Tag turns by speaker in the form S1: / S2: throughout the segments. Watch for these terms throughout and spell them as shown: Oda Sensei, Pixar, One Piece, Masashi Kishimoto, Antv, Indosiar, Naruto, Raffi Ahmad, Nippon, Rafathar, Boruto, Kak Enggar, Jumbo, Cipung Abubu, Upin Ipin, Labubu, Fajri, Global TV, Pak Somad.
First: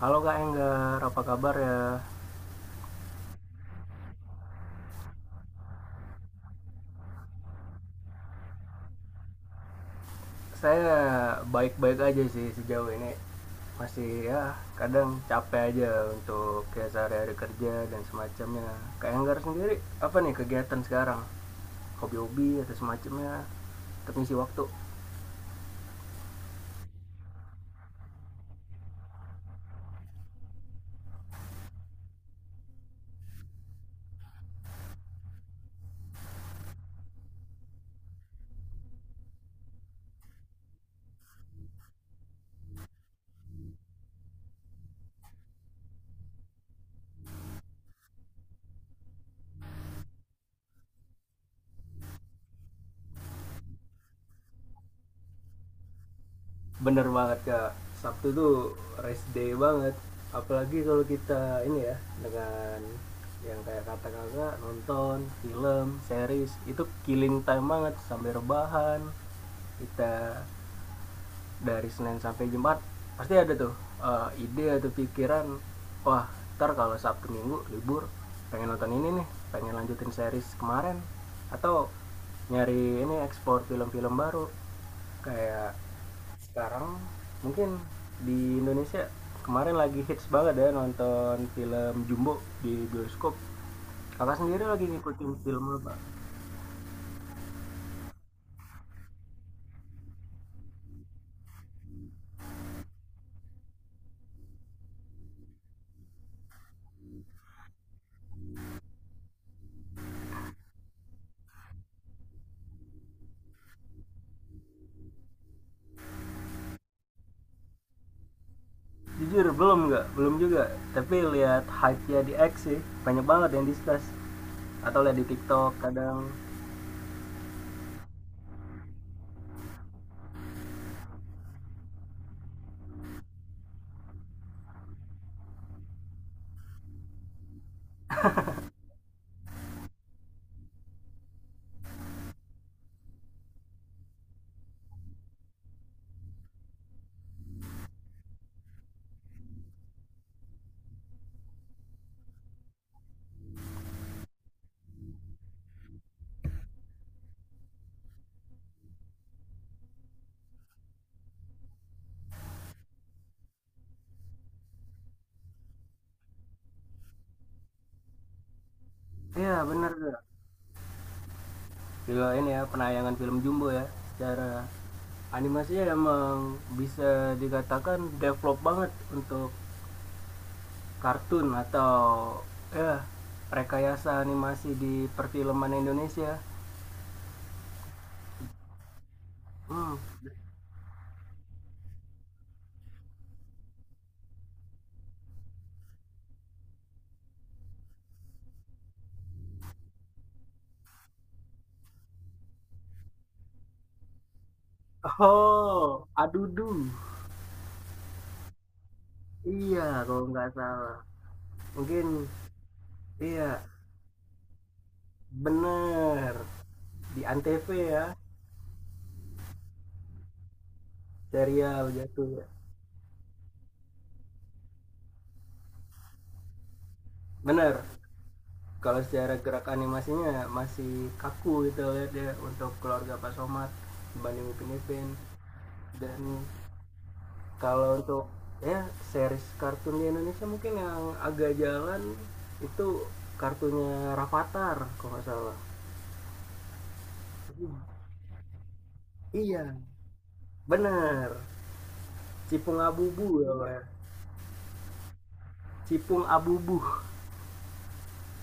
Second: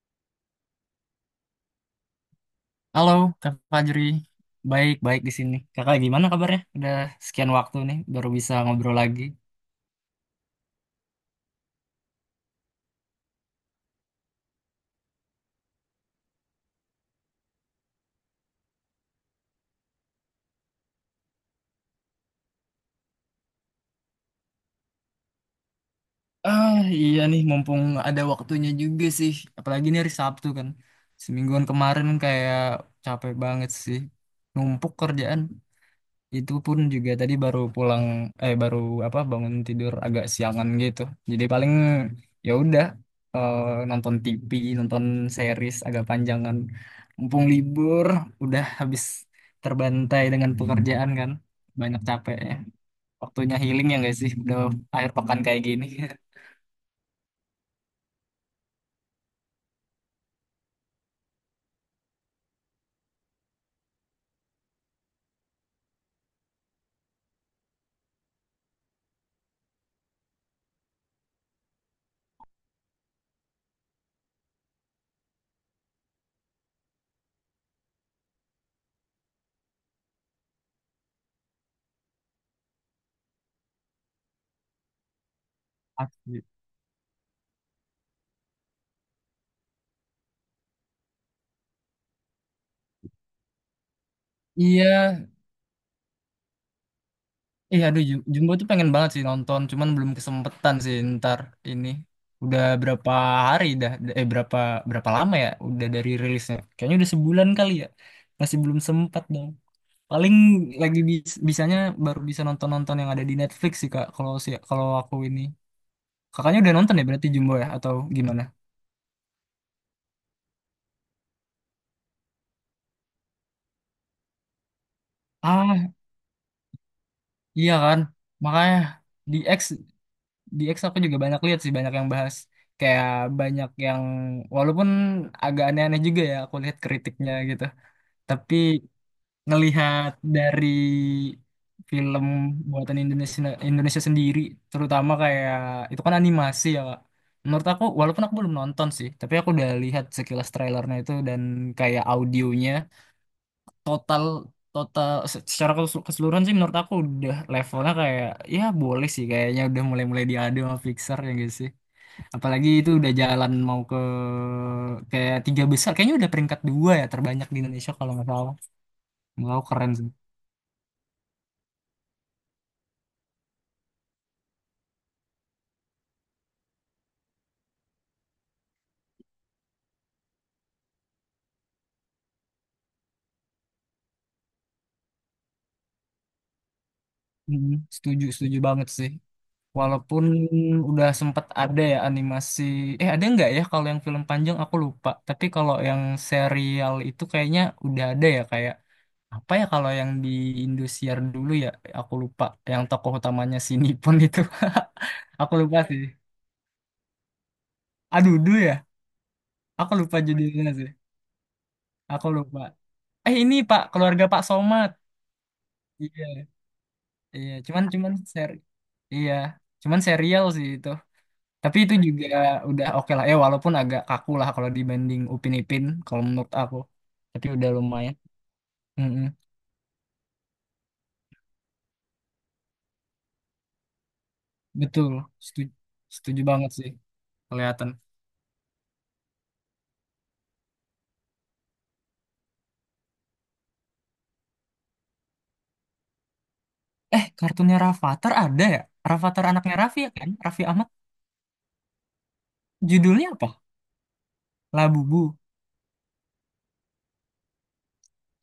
S1: Halo Kak Enggar, apa kabar ya?
S2: Halo, Kak Fajri. Baik-baik di sini. Kakak gimana kabarnya? Udah sekian waktu nih, baru bisa ngobrol lagi.
S1: Saya baik-baik aja sih sejauh ini. Masih ya kadang capek aja untuk ya sehari-hari kerja dan semacamnya. Kak Enggar sendiri apa nih kegiatan sekarang? Hobi-hobi atau semacamnya untuk ngisi waktu?
S2: Ah, iya nih, mumpung ada waktunya juga sih. Apalagi ini hari Sabtu kan. Semingguan kemarin kayak capek banget sih. Numpuk kerjaan. Itu pun juga tadi baru pulang, eh, baru apa bangun tidur agak siangan gitu. Jadi paling ya udah, eh, nonton TV, nonton series agak panjangan. Mumpung libur, udah habis terbantai dengan pekerjaan kan. Banyak capek ya. Waktunya healing ya guys sih udah akhir pekan kayak gini.
S1: Bener banget Kak. Sabtu tuh rest day banget. Apalagi kalau kita ini ya dengan yang kayak kata kakak nonton film, series itu killing time banget sambil rebahan, kita dari Senin sampai Jumat pasti ada tuh ide atau pikiran, wah, ntar kalau Sabtu Minggu libur pengen nonton ini nih, pengen lanjutin series kemarin atau nyari ini ekspor film-film baru kayak
S2: Asli.
S1: sekarang. Mungkin di Indonesia kemarin lagi hits banget ya nonton film Jumbo di bioskop. Kakak sendiri lagi
S2: Iya,
S1: ngikutin film apa?
S2: iya, aduh, Jumbo tuh pengen banget sih nonton, cuman belum kesempetan sih ntar ini. Udah berapa hari dah, berapa berapa lama ya udah dari rilisnya? Kayaknya udah sebulan kali ya. Masih belum sempat dong. Paling lagi bisanya baru bisa nonton-nonton yang ada di Netflix sih Kak, kalau aku ini. Kakaknya udah nonton ya berarti Jumbo ya atau gimana?
S1: Jujur belum, nggak, belum juga, tapi lihat hype nya di X sih, banyak banget yang discuss atau lihat di TikTok
S2: Ah,
S1: kadang.
S2: iya kan. Makanya di X di X aku juga banyak lihat sih, banyak yang bahas. Kayak banyak yang, walaupun agak aneh-aneh juga ya aku lihat kritiknya gitu, tapi ngelihat dari film buatan Indonesia Indonesia sendiri, terutama kayak itu kan animasi ya Kak. Menurut aku walaupun aku belum nonton sih, tapi aku udah lihat sekilas trailernya itu, dan kayak audionya total, total secara keseluruhan sih menurut aku udah levelnya kayak ya boleh sih, kayaknya udah mulai-mulai diadu sama Pixar ya gitu sih. Apalagi itu udah jalan mau ke kayak tiga besar. Kayaknya udah peringkat dua ya terbanyak di Indonesia kalau nggak salah. Menurut
S1: Iya
S2: aku
S1: bener
S2: keren sih.
S1: tuh. Juga ini ya penayangan film Jumbo ya, secara animasinya emang bisa dikatakan develop banget untuk kartun atau ya rekayasa animasi di perfilman Indonesia.
S2: Mhm. Setuju, setuju banget sih.
S1: hmm.
S2: Walaupun udah sempet ada ya animasi. Eh ada nggak ya kalau yang film panjang, aku lupa. Tapi kalau yang serial itu kayaknya udah ada ya, kayak apa ya, kalau yang di Indosiar dulu ya, aku lupa. Yang tokoh utamanya si Nippon itu. Aku lupa
S1: Oh,
S2: sih.
S1: adudu,
S2: Aduh, dulu ya.
S1: iya,
S2: Aku lupa
S1: kalau nggak
S2: judulnya sih.
S1: salah, mungkin,
S2: Aku lupa. Eh ini
S1: iya.
S2: Pak, keluarga Pak Somad. Iya,
S1: Bener, di
S2: iya.
S1: ANTV
S2: Cuman
S1: ya,
S2: cuman seri, iya. Cuman serial sih itu. Tapi
S1: serial
S2: itu juga
S1: jatuh ya.
S2: udah oke lah. Eh walaupun agak kaku lah kalau dibanding Upin Ipin, kalau menurut aku. Tapi udah
S1: Bener,
S2: lumayan.
S1: kalau
S2: Mm-mm.
S1: secara gerak animasinya masih kaku gitu lihat ya untuk keluarga Pak Somad dibanding Upin Ipin.
S2: Betul, setuju,
S1: Dan
S2: setuju banget sih, kelihatan.
S1: kalau untuk ya series kartun di Indonesia mungkin yang agak jalan itu kartunya Rafathar kalau nggak salah.
S2: Eh kartunnya Rafathar ada ya? Rafathar anaknya
S1: Iya,
S2: Raffi ya kan? Raffi Ahmad.
S1: bener. Cipung Abubu
S2: Judulnya apa?
S1: ya, Pak.
S2: Labubu.
S1: Cipung Abubu.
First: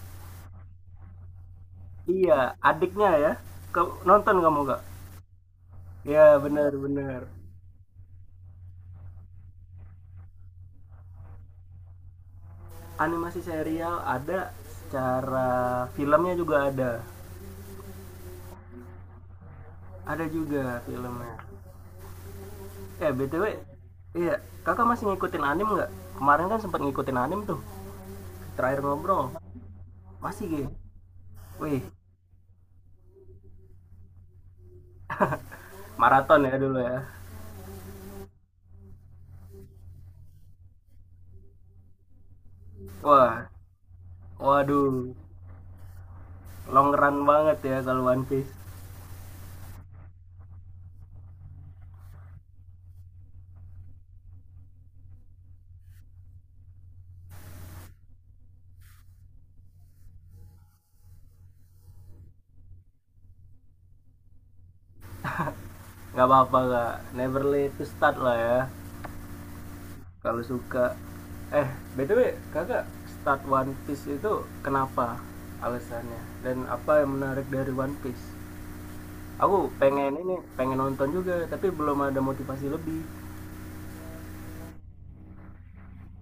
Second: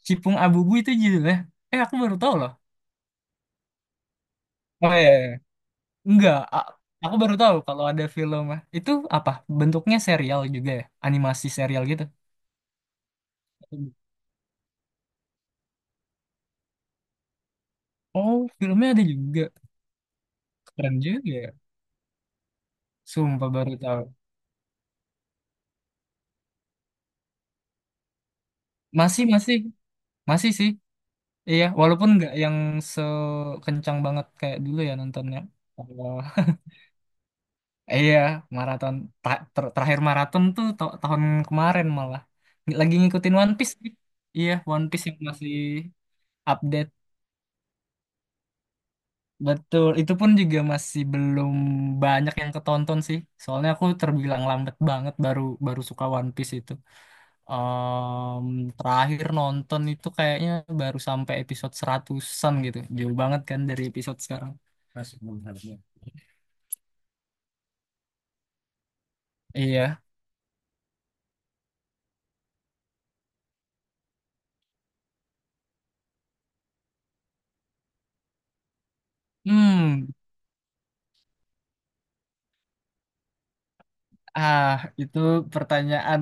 S2: Cipung Abubu itu judulnya. Eh aku baru tahu
S1: Iya,
S2: loh.
S1: adiknya ya. Kau nonton kamu gak?
S2: Oh iya. Enggak,
S1: Ya benar
S2: aku
S1: benar.
S2: baru tahu kalau ada film. Itu apa? Bentuknya serial juga ya? Animasi serial gitu?
S1: Animasi serial ada, secara filmnya juga ada.
S2: Oh, filmnya ada juga.
S1: Ada juga
S2: Keren juga
S1: filmnya.
S2: ya.
S1: Eh BTW,
S2: Sumpah baru tahu.
S1: iya, Kakak masih ngikutin anim nggak? Kemarin kan sempat ngikutin anim tuh. Terakhir
S2: Masih,
S1: ngobrol.
S2: masih.
S1: Masih
S2: Masih
S1: gitu.
S2: sih. Iya,
S1: Wih,
S2: walaupun nggak yang sekencang banget kayak dulu ya nontonnya. Oh,
S1: maraton ya dulu ya.
S2: iya, maraton. Terakhir maraton tuh tahun kemarin malah. Lagi
S1: Wah,
S2: ngikutin One Piece sih. Iya, One Piece
S1: waduh.
S2: yang masih
S1: Long
S2: update.
S1: run banget ya kalau One Piece.
S2: Betul, itu pun juga masih belum banyak yang ketonton sih. Soalnya aku terbilang lambat banget, baru baru suka One Piece itu. Em, Terakhir nonton itu kayaknya baru sampai episode 100-an an gitu. Jauh banget kan dari episode sekarang. Masih belum harusnya.
S1: Nggak apa-apa, Kak. Never late to start lah ya.
S2: Iya.
S1: Kalau suka, eh btw kakak start One Piece itu kenapa alasannya, dan apa yang menarik dari One Piece? Aku
S2: Hmm.
S1: pengen ini, pengen nonton juga, tapi belum ada motivasi lebih.
S2: Ah, itu pertanyaan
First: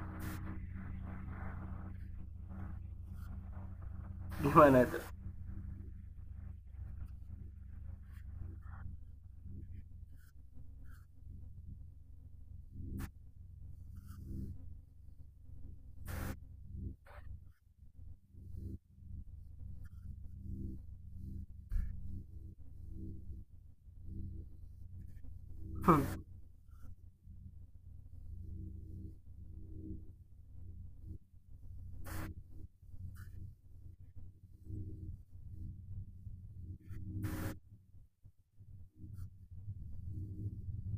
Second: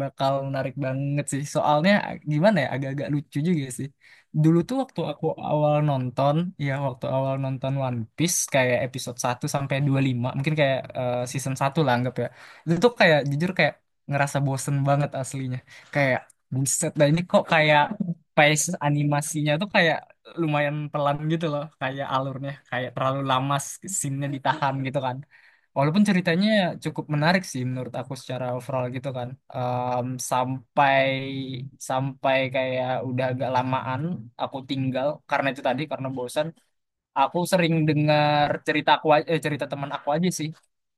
S2: bakal menarik banget sih. Soalnya gimana ya, agak-agak lucu juga sih. Dulu tuh
S1: gimana tuh
S2: waktu aku awal nonton, ya waktu awal nonton One Piece kayak episode satu sampai 25 mungkin, kayak season satu lah anggap ya. Itu tuh kayak jujur kayak ngerasa bosen banget aslinya. Kayak buset, dan ini kok kayak pace animasinya tuh kayak lumayan pelan gitu loh, kayak alurnya kayak terlalu lama scene-nya ditahan gitu kan. Walaupun ceritanya cukup menarik sih menurut aku secara overall gitu kan. Em, sampai, kayak udah agak lamaan aku tinggal karena itu tadi, karena bosan. Aku sering dengar cerita teman aku aja sih.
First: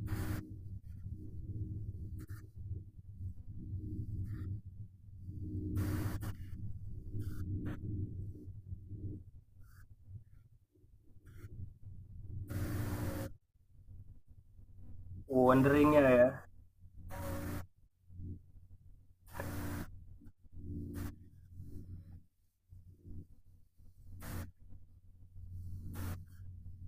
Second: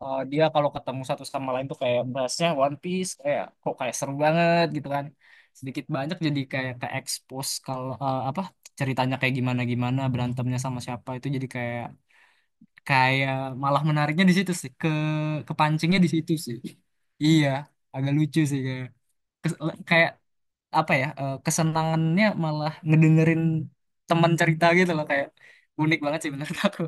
S2: Eh, dia kalau ketemu satu sama lain tuh kayak bahasnya One Piece, kayak kok kayak seru banget gitu kan. Sedikit banyak jadi kayak ke expose kalau, apa, ceritanya kayak gimana, gimana berantemnya sama siapa, itu jadi kayak, kayak malah menariknya di situ sih, kepancingnya
S1: wonderingnya
S2: di
S1: ya?
S2: situ sih. Iya, agak lucu sih, kayak kes- kayak apa ya, kesenangannya malah ngedengerin teman cerita gitu loh, kayak unik banget sih menurut aku.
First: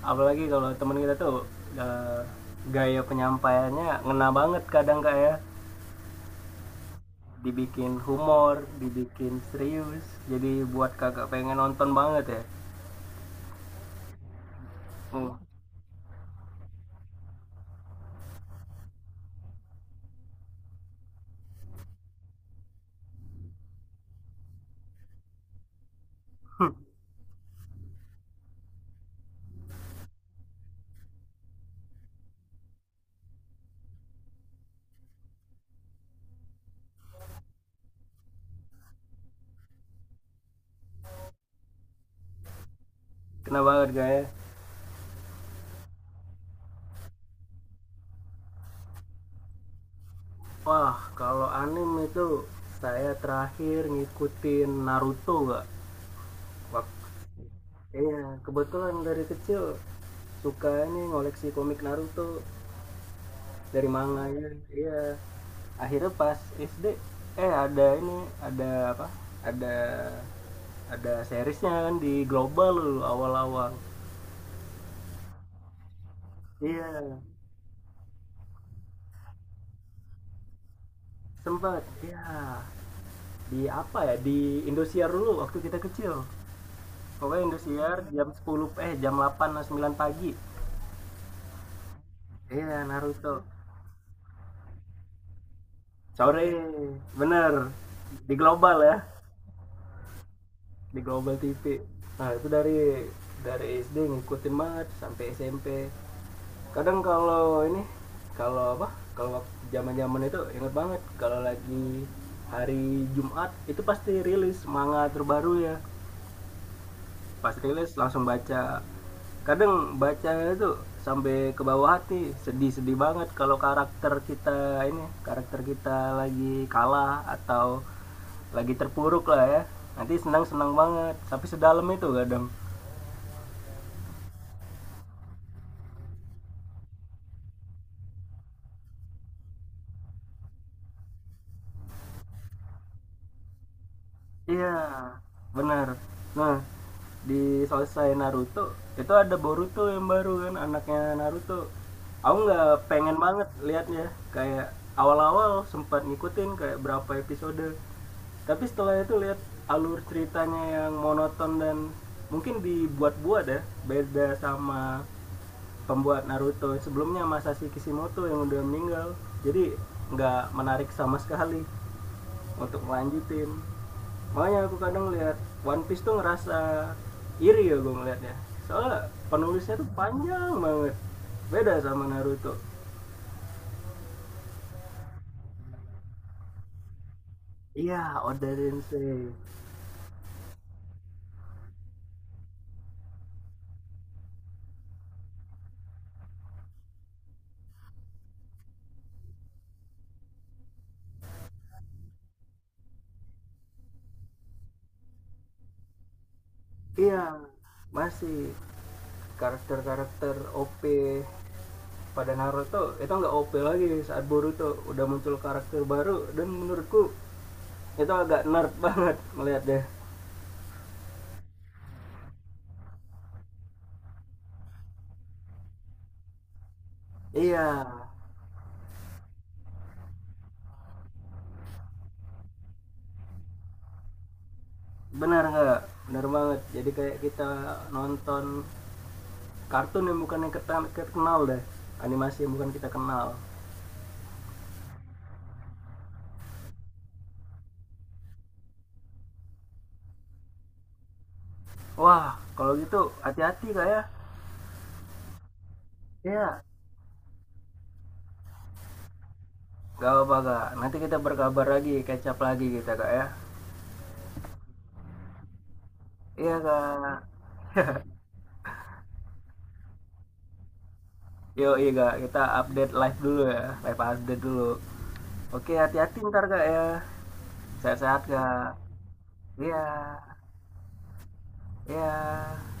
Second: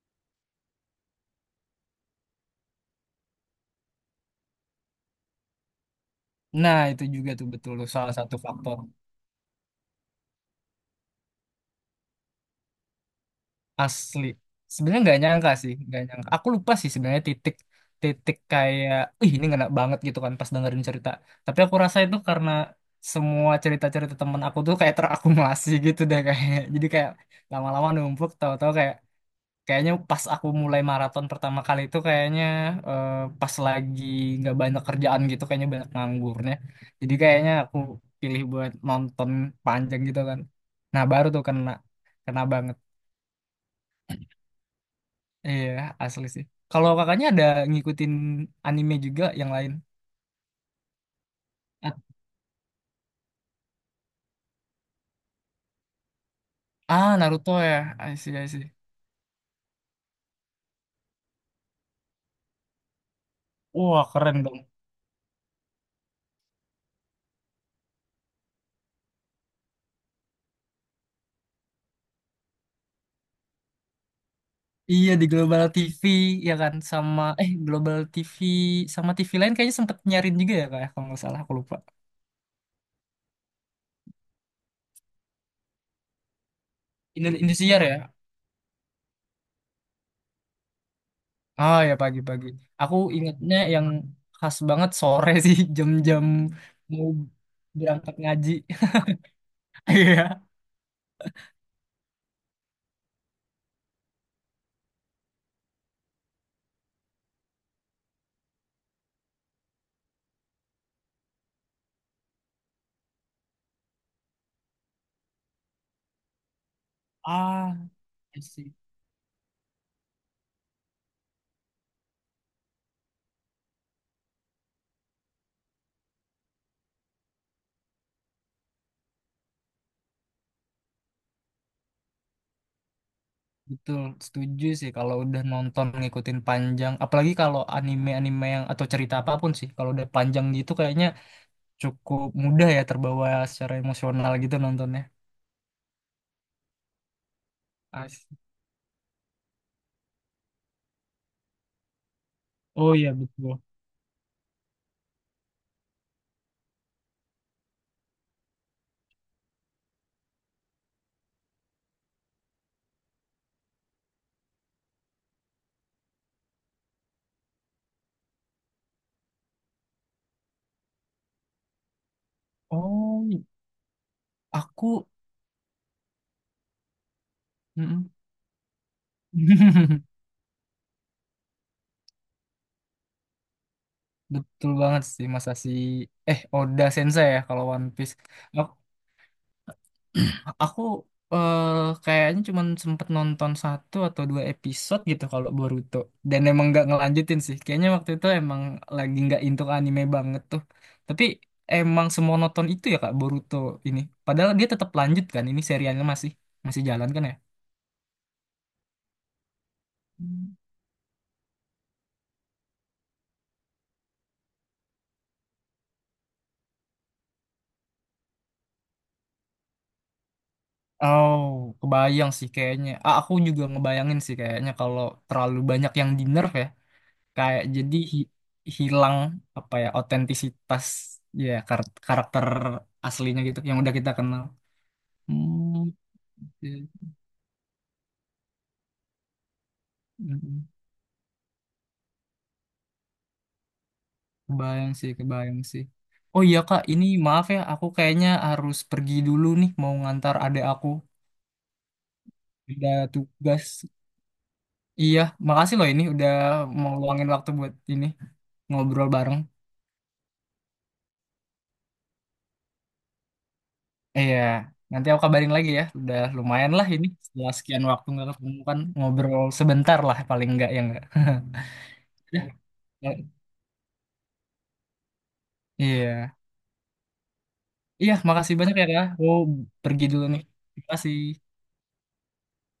S1: Apalagi kalau teman kita tuh, eh, gaya penyampaiannya ngena banget kadang kak ya,
S2: Nah itu juga tuh betul
S1: dibikin
S2: salah satu
S1: humor
S2: faktor.
S1: dibikin serius, jadi buat kakak pengen nonton banget ya.
S2: Asli, sebenarnya nggak
S1: Hmm,
S2: nyangka sih, nggak nyangka, aku lupa sih sebenarnya titik, kayak ih ini enak banget gitu kan pas dengerin cerita. Tapi aku rasa itu karena semua cerita-cerita temen aku tuh kayak terakumulasi gitu deh, kayak jadi kayak lama-lama numpuk, tahu-tahu kayak, kayaknya pas aku mulai maraton pertama kali itu kayaknya, eh, pas lagi nggak banyak kerjaan gitu, kayaknya banyak nganggurnya, jadi kayaknya aku pilih buat nonton panjang gitu kan, nah baru tuh kena, banget.
S1: kena banget kak ya.
S2: Iya, asli sih. Kalau kakaknya ada ngikutin anime juga yang lain?
S1: Wah, kalau
S2: At-
S1: anime itu saya terakhir ngikutin Naruto Kak. Wak-
S2: Ah, Naruto ya. I see,
S1: iya,
S2: I see.
S1: kebetulan dari kecil suka ini ngoleksi komik Naruto dari
S2: Wah, keren
S1: manganya. Oh,
S2: dong.
S1: iya. Akhirnya pas SD ada ini, ada apa? Ada ada seriesnya kan di global dulu awal-awal.
S2: Iya, di Global TV, ya kan?
S1: Iya,
S2: Sama, Global TV, sama TV lain kayaknya sempet nyarin juga ya, kayak kalau nggak salah, aku lupa.
S1: sempat. Iya. Di apa ya? Di Indosiar dulu waktu kita kecil. Pokoknya
S2: Indosiar ya?
S1: Indosiar jam 10 jam 8 atau 9 pagi.
S2: Ah, ya pagi-pagi.
S1: Iya,
S2: Aku
S1: Naruto.
S2: ingatnya yang khas banget sore sih, jam-jam
S1: Sore.
S2: mau
S1: Bener.
S2: berangkat
S1: Di
S2: ngaji.
S1: Global ya.
S2: Iya.
S1: Di Global TV. Nah, itu dari SD ngikutin banget sampai SMP. Kadang kalau ini, kalau apa? Kalau zaman-zaman itu inget banget kalau lagi hari Jumat itu pasti rilis manga terbaru ya. Pas
S2: Ah,
S1: rilis langsung
S2: I
S1: baca.
S2: see.
S1: Kadang bacanya itu sampai ke bawah hati, sedih-sedih banget kalau karakter kita ini, karakter kita lagi kalah atau lagi terpuruk lah ya, nanti senang-senang banget, tapi sedalam itu kadang.
S2: Betul, setuju sih, kalau udah nonton ngikutin panjang, apalagi kalau anime-anime yang, atau cerita apapun sih, kalau udah panjang gitu kayaknya cukup mudah ya terbawa secara emosional gitu
S1: Iya,
S2: nontonnya.
S1: benar. Nah, di selesai
S2: Asik.
S1: Naruto itu ada Boruto yang baru kan, anaknya Naruto. Aku nggak
S2: Oh iya
S1: pengen banget
S2: betul.
S1: liatnya, kayak awal-awal sempat ngikutin kayak berapa episode. Tapi setelah itu lihat alur ceritanya yang monoton dan mungkin dibuat-buat ya, beda sama pembuat Naruto sebelumnya Masashi Kishimoto yang udah meninggal. Jadi nggak menarik sama sekali untuk
S2: Oh,
S1: lanjutin. Makanya aku kadang
S2: aku.
S1: lihat One Piece tuh ngerasa iri ya gue
S2: Mm-mm.
S1: ngeliatnya, soalnya penulisnya tuh panjang banget, beda sama Naruto.
S2: Betul banget sih Mas Asi. Eh, Oda Sensei ya kalau One Piece.
S1: Iya, Oda Sensei.
S2: Aku, eh, kayaknya cuman sempet nonton satu atau dua episode gitu kalau Boruto. Dan emang nggak ngelanjutin sih. Kayaknya waktu itu emang lagi nggak into anime banget tuh. Tapi emang semonoton itu ya Kak Boruto ini. Padahal dia tetap lanjut kan. Ini serialnya masih masih jalan kan
S1: Iya,
S2: ya?
S1: masih karakter-karakter
S2: Hmm.
S1: OP pada Naruto itu nggak OP lagi saat Boruto, udah muncul karakter baru dan menurutku itu agak nerd banget melihatnya.
S2: Oh, kebayang sih kayaknya. Ah, aku juga ngebayangin sih kayaknya kalau terlalu banyak yang di nerf ya. Kayak
S1: Iya,
S2: jadi hilang apa ya otentisitas ya karakter aslinya gitu yang udah kita kenal.
S1: benar nggak,
S2: Hmm,
S1: benar banget,
S2: oke.
S1: jadi kayak kita nonton kartun yang bukan yang
S2: Mm-mm.
S1: kita kita kenal deh, animasi yang bukan kita kenal.
S2: Kebayang sih, kebayang sih. Oh iya Kak, ini maaf ya, aku kayaknya harus pergi dulu nih mau ngantar adik aku.
S1: Wah, kalau
S2: Udah
S1: gitu
S2: tugas.
S1: hati-hati kak ya.
S2: Iya, makasih loh ini udah
S1: Iya,
S2: mau luangin waktu buat ini, ngobrol bareng.
S1: gak apa-apa kak, nanti kita berkabar lagi, kecap lagi kita kak ya.
S2: Iya, nanti aku kabarin lagi ya. Udah
S1: Iya
S2: lumayan lah ini
S1: kak.
S2: setelah sekian waktu nggak ketemu kan, ngobrol sebentar lah paling nggak ya nggak.
S1: yo iya kak, kita
S2: Ya,
S1: update live dulu ya, live update dulu. Oke, hati-hati
S2: iya.
S1: ntar kak ya.
S2: Iya,
S1: Sehat-sehat
S2: makasih
S1: kak.
S2: banyak ya, Kak. Aku
S1: Iya,
S2: pergi dulu nih. Terima kasih.
S1: iya.